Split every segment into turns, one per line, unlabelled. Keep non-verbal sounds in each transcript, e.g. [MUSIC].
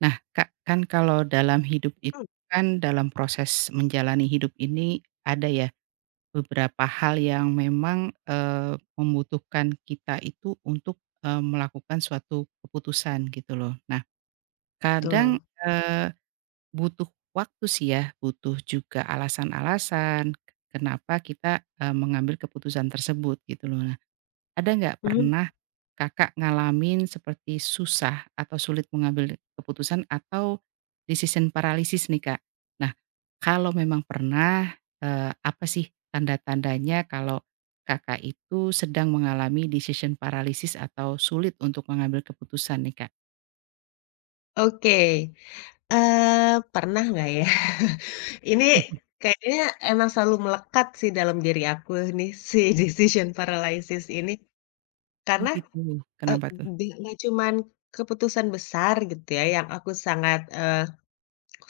Nah, Kak, kan kalau dalam hidup itu kan dalam proses menjalani hidup ini ada ya beberapa hal yang memang, membutuhkan kita itu untuk, melakukan suatu keputusan gitu loh. Nah, kadang,
Betul.
eee, butuh waktu sih ya, butuh juga alasan-alasan kenapa kita, mengambil keputusan tersebut gitu loh. Ada nggak
Mhm,
pernah Kakak ngalamin seperti susah atau sulit mengambil keputusan atau decision paralysis nih, Kak? Nah, kalau memang pernah, apa sih tanda-tandanya kalau Kakak itu sedang mengalami decision paralysis atau sulit untuk mengambil keputusan nih, Kak?
oke. Pernah nggak ya? [LAUGHS] Ini
[LAUGHS]
kayaknya emang selalu melekat sih dalam diri aku nih si [LAUGHS] decision paralysis ini.
Oh
Karena,
gitu,
eee,
kenapa tuh?
nggak cuman keputusan besar gitu ya yang aku sangat, eh,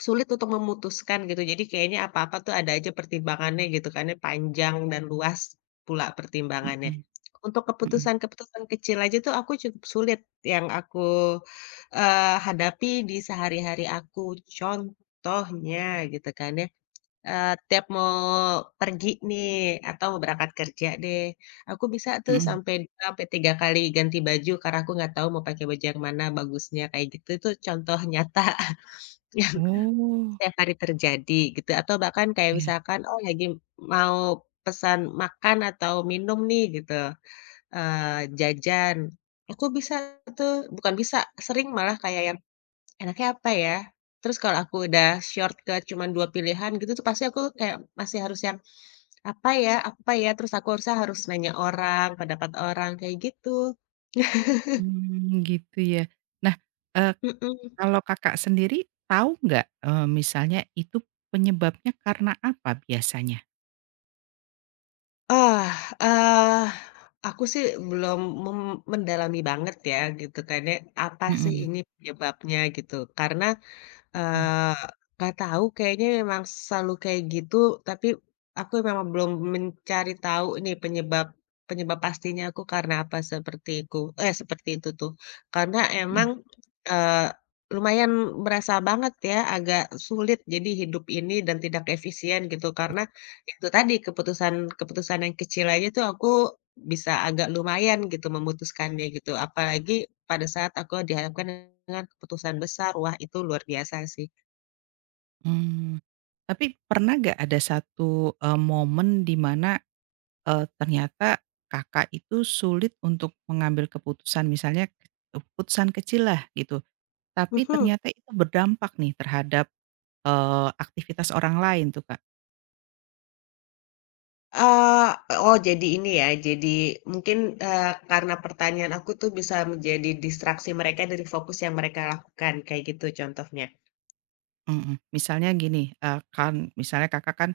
sulit untuk memutuskan gitu, jadi kayaknya apa-apa tuh ada aja pertimbangannya gitu kan ya, panjang dan luas pula pertimbangannya.
Mhm.
Untuk
mhm
keputusan-keputusan kecil aja tuh aku cukup sulit yang aku, hadapi di sehari-hari aku. Contohnya gitu kan ya, tiap mau pergi nih atau mau berangkat kerja deh, aku bisa tuh
mhm.
sampai 2 sampai 3 kali ganti baju karena aku nggak tahu mau pakai baju yang mana bagusnya, kayak gitu. Itu contoh nyata. [LAUGHS]
Oh,
Setiap hari terjadi gitu atau bahkan kayak
ya.
misalkan, oh lagi mau pesan makan atau minum nih gitu, jajan, aku bisa tuh bukan bisa, sering malah kayak yang, "Enaknya apa ya?" Terus kalau aku udah short ke cuman 2 pilihan gitu tuh pasti aku kayak masih harus yang, "Apa ya apa ya?" Terus aku harusnya harus nanya orang, pendapat orang, kayak gitu. [LAUGHS]
Mmm, gitu ya. Nah, eee
Mhm.
kalau Kakak sendiri tahu nggak, misalnya itu penyebabnya karena apa biasanya?
Ah, aku sih belum mem mendalami banget ya gitu kan ya, apa sih
Mhm,
ini penyebabnya gitu. Karena,
mmm,
Eee, nggak tahu kayaknya memang selalu kayak gitu, tapi aku memang belum mencari tahu nih penyebab penyebab pastinya aku karena apa seperti itu tuh. Karena emang,
mhm.
eee, lumayan berasa banget ya agak sulit jadi hidup ini dan tidak efisien gitu, karena itu tadi keputusan keputusan yang kecil aja tuh aku bisa agak lumayan gitu memutuskannya gitu, apalagi pada saat aku dihadapkan dengan keputusan besar, wah itu luar biasa sih.
Mmm. Tapi pernah nggak ada satu, momen di mana, ternyata Kakak itu sulit untuk mengambil keputusan misalnya keputusan kecil lah gitu, tapi
Mhm.
ternyata itu berdampak nih terhadap, aktivitas orang lain tuh, Kak?
Eee, oh jadi ini ya, jadi mungkin, karena pertanyaan aku tuh bisa menjadi distraksi mereka dari fokus yang mereka lakukan, kayak gitu contohnya?
Mhm, misalnya gini, kan misalnya Kakak kan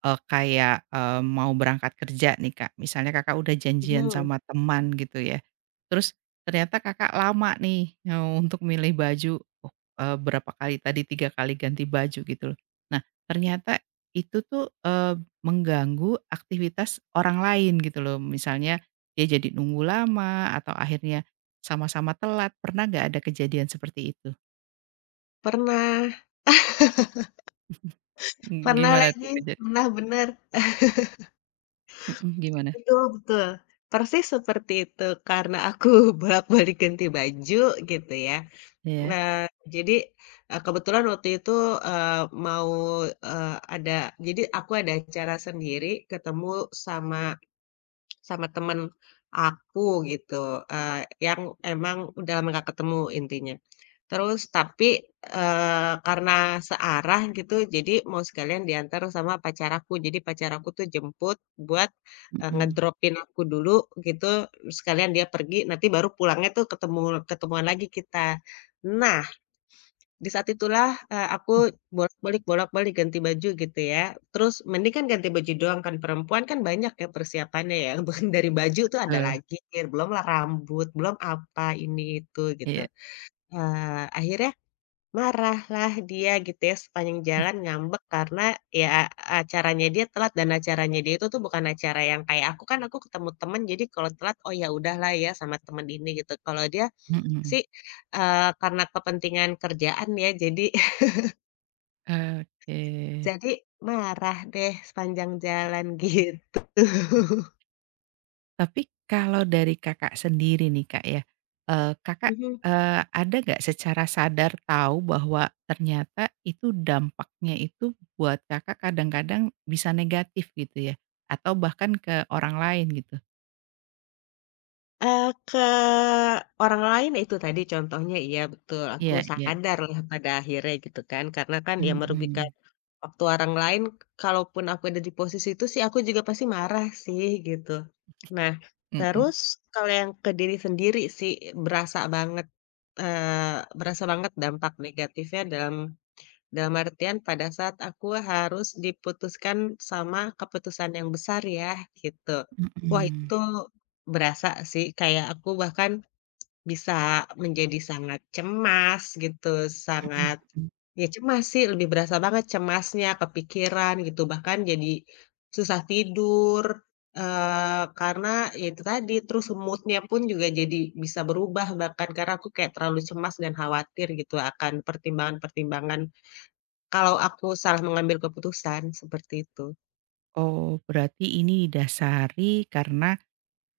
Kayak, mau berangkat kerja nih, Kak, misalnya Kakak udah janjian
Mhm.
sama teman gitu ya, terus ternyata Kakak lama nih, untuk milih baju, oh, berapa kali tadi, 3 kali ganti baju gitu loh. Nah, ternyata itu tuh, mengganggu aktivitas orang lain gitu loh, misalnya dia jadi nunggu lama atau akhirnya sama-sama telat, pernah nggak ada kejadian seperti itu?
Pernah,
Mmm,
pernah
gimana tuh
lagi,
kejadian.
pernah benar
Mhm, gimana?
itu betul, persis seperti itu, karena aku [LAUGHS] bolak-balik ganti baju gitu ya.
Iya.
Nah, jadi, kebetulan waktu itu, mau, ada jadi aku ada acara sendiri ketemu sama sama temen aku gitu, yang emang udah lama nggak ketemu intinya. Terus tapi, karena searah gitu jadi mau sekalian diantar sama pacar aku. Jadi pacar aku tuh jemput buat,
Mhm,
ngedropin aku dulu gitu, sekalian dia pergi nanti baru pulangnya tuh ketemu ketemuan lagi kita. Nah di saat itulah, aku bolak-balik ganti baju gitu ya. Terus mending kan ganti baju doang kan, perempuan kan banyak ya persiapannya ya, [LAUGHS] bukan dari baju tuh ada
betul,
lagi, belumlah rambut, belum apa, ini itu gitu.
iya.
Akhirnya marahlah dia gitu ya, sepanjang jalan ngambek karena ya acaranya dia telat dan acaranya dia itu tuh bukan acara yang kayak aku kan aku ketemu temen, jadi kalau telat, oh ya udahlah ya sama temen ini gitu. Kalau dia
Mhm.
sih, karena kepentingan kerjaan ya, jadi
Oke.
Jadi marah deh sepanjang jalan [LAUGHS] gitu.
Tapi kalau dari Kakak sendiri nih, Kak, ya, Kakak,
Mhm.
eee, ada nggak secara sadar tahu bahwa ternyata itu dampaknya itu buat Kakak kadang-kadang bisa negatif gitu ya, atau bahkan ke orang lain gitu?
Ke orang lain itu tadi contohnya iya betul, aku
Iya, iya.
sadarlah pada akhirnya gitu kan, karena kan ya merugikan
Mhm.
waktu orang lain, kalaupun aku ada di posisi itu sih aku juga pasti marah sih gitu. Nah,
Mhm.
terus kalau yang ke diri sendiri sih berasa banget, berasa banget dampak negatifnya dalam Dalam artian pada saat aku harus diputuskan sama keputusan yang besar ya, gitu. Wah
Mhm.
itu berasa sih, kayak aku bahkan bisa menjadi sangat cemas gitu,
mhm
sangat
mhm.
ya cemas sih, lebih berasa banget cemasnya, kepikiran gitu, bahkan jadi susah tidur, karena ya itu tadi, terus moodnya pun juga jadi bisa berubah bahkan, karena aku kayak terlalu cemas dan khawatir gitu akan pertimbangan-pertimbangan kalau aku salah mengambil keputusan, seperti itu.
Oh, berarti ini didasari karena,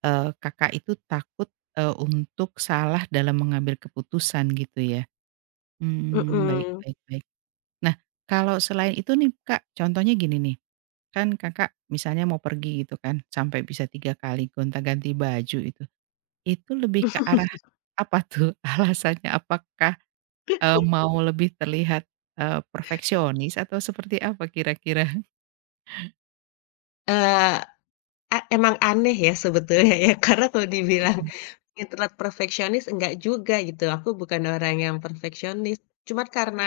Kakak itu takut, untuk salah dalam mengambil keputusan gitu ya? Mmm, baik,
Mhm.
baik, baik. Nah, kalau selain itu nih, Kak, contohnya gini nih, kan Kakak misalnya mau pergi gitu kan, sampai bisa 3 kali gonta-ganti baju itu lebih ke arah apa tuh [LAUGHS] alasannya? Apakah, mau lebih terlihat, perfeksionis atau seperti apa kira-kira?
Eee, e emang aneh ya sebetulnya ya, [LAUGHS] karena kalau dibilang
Mhm
internet perfeksionis, enggak juga gitu, aku bukan orang yang perfeksionis. Cuman karena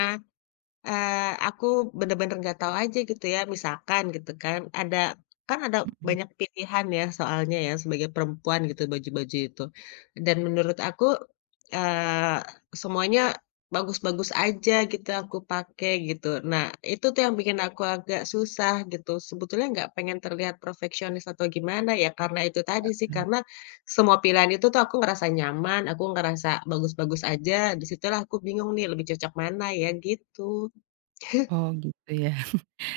Aku bener-bener nggak tahu aja gitu ya, misalkan gitu kan ada
mhm.
banyak pilihan ya soalnya ya sebagai perempuan gitu baju-baju itu. Dan menurut aku, eee, semuanya bagus-bagus aja gitu aku pakai gitu. Nah, itu tuh yang bikin aku agak susah gitu. Sebetulnya nggak pengen terlihat perfeksionis atau gimana ya, karena itu tadi sih,
Mhm.
karena semua pilihan itu tuh aku ngerasa nyaman, aku ngerasa bagus-bagus aja, di situlah aku bingung nih lebih cocok mana ya, gitu.
Oh gitu ya.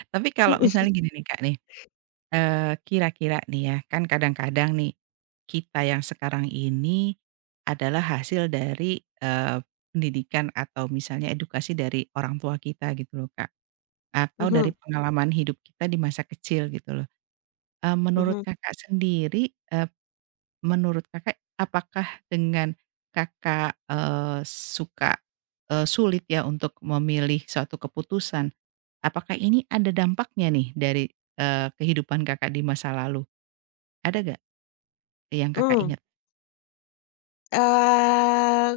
Tapi kalau
Mhm,
misalnya gini nih, Kak, nih, kira-kira nih ya, kan kadang-kadang nih, kita yang sekarang ini adalah hasil dari, pendidikan atau misalnya edukasi dari orang tua kita gitu loh, Kak, atau dari
mhm,
pengalaman hidup kita di masa kecil gitu loh. Menurut
mhm.
Kakak sendiri, menurut Kakak apakah dengan Kakak, suka, sulit ya untuk memilih suatu keputusan, apakah ini ada dampaknya nih dari, kehidupan Kakak di masa lalu? Ada nggak? Yang Kakak
mmm,
ingat?
eee,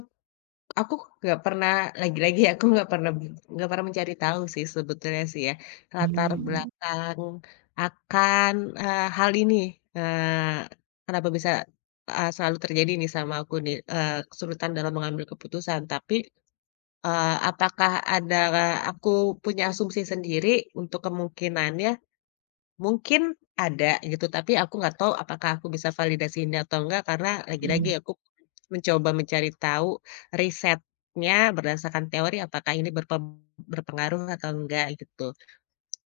aku nggak pernah lagi-lagi ya, aku nggak pernah mencari tahu sih sebetulnya sih ya, latar
Mmm.
belakang akan, hal ini, eee, kenapa bisa, selalu terjadi nih sama aku nih, kesulitan dalam mengambil keputusan. Tapi, apakah ada aku punya asumsi sendiri untuk kemungkinannya. Mungkin ada gitu, tapi aku nggak tahu apakah aku bisa validasiinnya atau enggak karena lagi-lagi
Mhm,
aku mencoba mencari tahu risetnya berdasarkan teori apakah ini berpengaruh atau enggak gitu.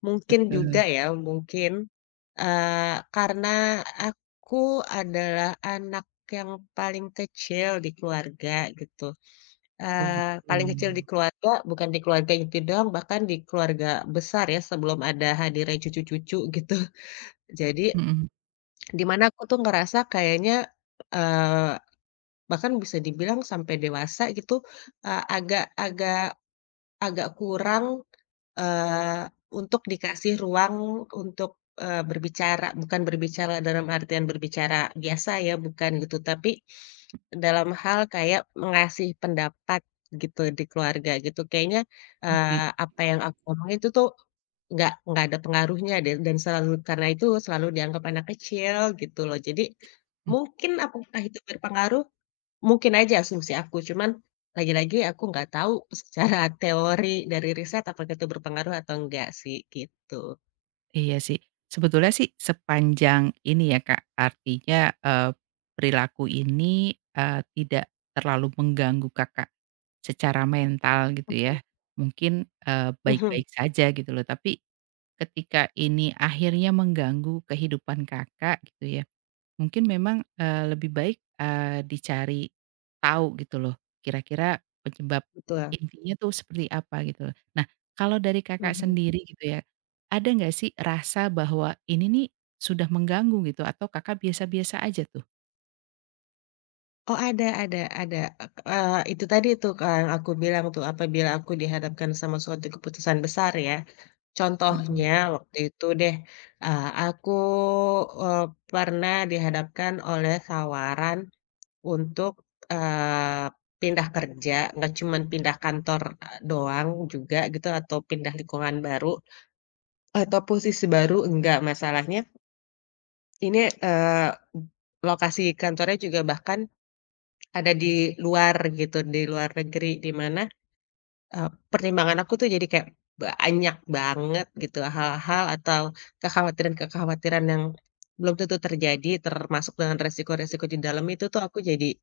Mungkin
betul.
juga ya, mungkin, karena aku adalah anak yang paling kecil di keluarga gitu,
Oh gitu.
paling kecil di keluarga bukan di keluarga inti doang, bahkan di keluarga besar ya sebelum ada hadirnya cucu-cucu gitu. [LAUGHS] Jadi
Mhm,
di mana aku tuh ngerasa kayaknya, eee, bahkan bisa dibilang sampai dewasa gitu, agak agak agak kurang, eee, untuk dikasih ruang untuk, berbicara. Bukan berbicara dalam artian berbicara biasa ya, bukan gitu, tapi dalam hal kayak ngasih pendapat gitu di keluarga gitu. Kayaknya,
oh gitu.
apa yang aku omongin itu tuh nggak ada pengaruhnya deh dan selalu karena itu selalu dianggap anak kecil gitu loh. Jadi,
Hmm.
mungkin apakah itu berpengaruh? Mungkin aja asumsi aku, cuman lagi-lagi aku nggak tahu [LAUGHS] secara teori dari riset apakah itu berpengaruh atau enggak sih gitu.
Iya sih. Sebetulnya sih sepanjang ini ya Kak, artinya, eee, perilaku ini, tidak terlalu mengganggu Kakak secara mental gitu ya,
Mhm.
mungkin,
Mhm,
baik-baik saja gitu loh, tapi ketika ini akhirnya mengganggu kehidupan Kakak gitu ya mungkin memang, lebih baik, dicari tahu gitu loh, kira-kira penyebab
betul,
intinya tuh seperti apa gitu loh. Nah, kalau dari Kakak
mhm.
sendiri gitu ya, ada nggak sih rasa bahwa ini nih sudah mengganggu gitu atau Kakak biasa-biasa aja tuh?
Oh, ada, itu tadi tuh yang aku bilang tuh apabila aku dihadapkan sama suatu keputusan besar ya. Contohnya
Mhm.
waktu itu deh, aku, eee, pernah dihadapkan oleh tawaran untuk, eee, pindah kerja, nggak cuman pindah kantor, doang juga gitu atau pindah lingkungan baru atau posisi baru, enggak, masalahnya ini, eee, lokasi kantornya juga bahkan ada di luar gitu, di luar negeri, di mana pertimbangan aku tuh jadi kayak banyak banget gitu hal-hal atau kekhawatiran-kekhawatiran yang belum tentu terjadi termasuk dengan resiko-resiko di dalam itu tuh aku jadi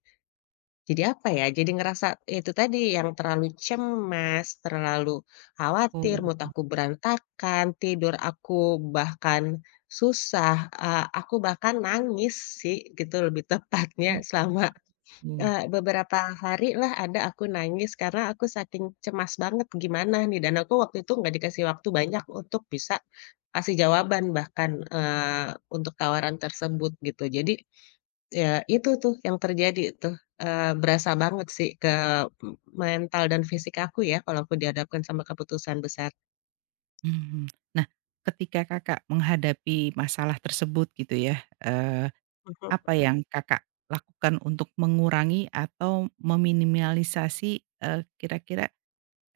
jadi apa ya, jadi ngerasa itu tadi yang terlalu cemas, terlalu khawatir,
Oh,
mood aku berantakan, tidur aku bahkan susah, aku bahkan nangis sih gitu lebih tepatnya selama
oke,
Beberapa hari lah ada aku nangis karena aku saking cemas banget gimana nih dan aku waktu itu nggak dikasih waktu banyak untuk bisa kasih jawaban bahkan, untuk tawaran tersebut gitu. Jadi, ya itu tuh yang terjadi tuh, berasa banget sih ke m mental dan fisik aku ya kalau aku dihadapkan sama keputusan besar.
mhm. Nah, ketika Kakak menghadapi masalah tersebut gitu ya, eee, apa
Mhm,
yang Kakak lakukan untuk mengurangi atau meminimalisasi, kira-kira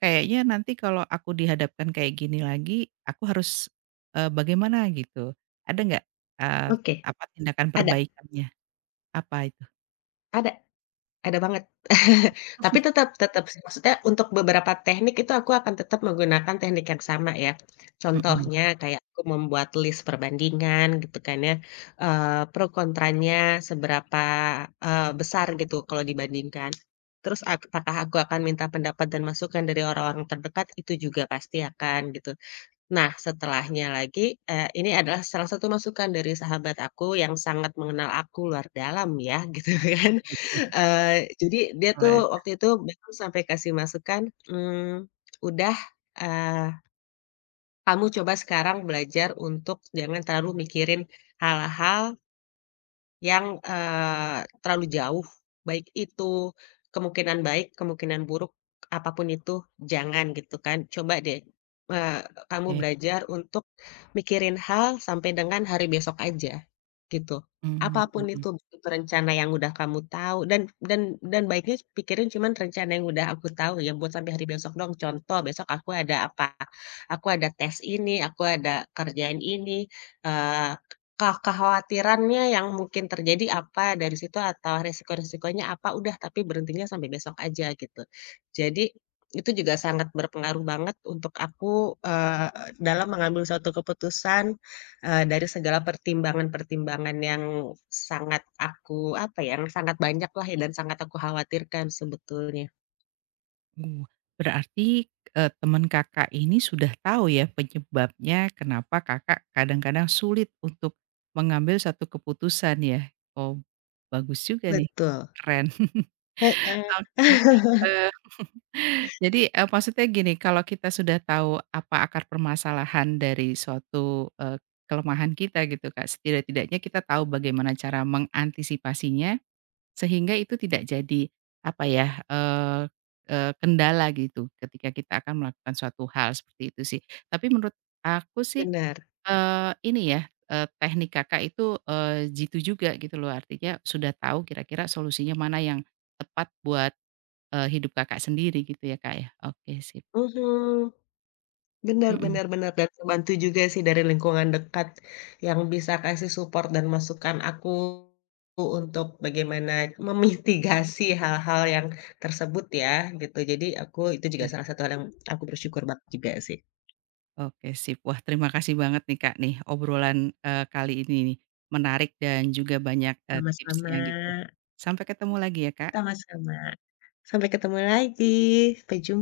kayaknya nanti kalau aku dihadapkan kayak gini lagi, aku harus, bagaimana gitu? Ada nggak, eee,
oke,
apa tindakan
ada,
perbaikannya? Apa itu?
ada. Ada banget. [LAUGHS] Tapi tetap tetap sih, maksudnya untuk beberapa teknik itu aku akan tetap menggunakan teknik yang sama ya.
Mhm.
Contohnya kayak aku membuat list perbandingan gitu kan ya, pro kontranya seberapa, besar gitu kalau dibandingkan. Terus apakah aku akan minta pendapat dan masukan dari orang-orang terdekat, itu juga pasti akan gitu. Nah setelahnya lagi, ini adalah salah satu masukan dari sahabat aku yang sangat mengenal aku luar dalam ya [LAUGHS] gitu kan.
Mhm.
Jadi dia tuh
Oke,
waktu itu bahkan sampai kasih masukan, mmm, "Udah, eee, kamu coba sekarang belajar untuk jangan terlalu mikirin hal-hal yang, terlalu jauh, baik itu kemungkinan baik, kemungkinan buruk, apapun itu jangan gitu kan. Coba deh, eee, kamu belajar untuk mikirin hal sampai dengan hari besok aja, gitu. Apapun
mmm,
itu rencana yang udah kamu tahu dan dan baiknya pikirin cuman rencana yang udah aku tahu ya, buat sampai hari besok dong. Contoh, besok aku ada apa, aku ada tes ini, aku ada kerjaan ini, kekhawatirannya yang mungkin terjadi apa, dari situ atau resiko-resikonya apa, udah tapi berhentinya sampai besok aja gitu. Jadi, itu juga sangat berpengaruh banget untuk aku, dalam mengambil suatu keputusan, dari segala pertimbangan-pertimbangan yang sangat aku, apa ya, yang sangat banyaklah ya dan sangat aku khawatirkan sebetulnya.
uh, berarti, teman Kakak ini sudah tahu ya penyebabnya kenapa Kakak kadang-kadang sulit untuk mengambil satu keputusan ya? Oh, bagus juga nih,
Betul.
keren. [LAUGHS]
Heeh.
Oke,
[LAUGHS]
eee jadi, maksudnya gini, kalau kita sudah tahu apa akar permasalahan dari suatu, kelemahan kita gitu, Kak, setidak-tidaknya kita tahu bagaimana cara mengantisipasinya sehingga itu tidak jadi apa ya, eee eee, kendala gitu ketika kita akan melakukan suatu hal seperti itu sih. Tapi menurut aku sih,
Benar.
ini ya, teknik Kakak itu, jitu juga gitu loh, artinya sudah tahu kira-kira solusinya mana yang tepat buat, hidup Kakak sendiri gitu ya, Kak, ya? Oke sih.
Mhm.
Mhm,
Benar-benar-benar dan terbantu juga sih dari lingkungan dekat yang bisa kasih support dan masukan aku untuk bagaimana memitigasi hal-hal yang tersebut ya, gitu. Jadi aku itu juga
oke
salah satu hal yang aku bersyukur banget juga sih.
oke sip. Wah terima kasih banget nih Kak nih obrolan, kali ini nih, menarik dan juga banyak,
Sama-sama,
tipsnya gitu. Sampai ketemu lagi ya Kak.
sama-sama. Sampai ketemu lagi, sampai jumpa.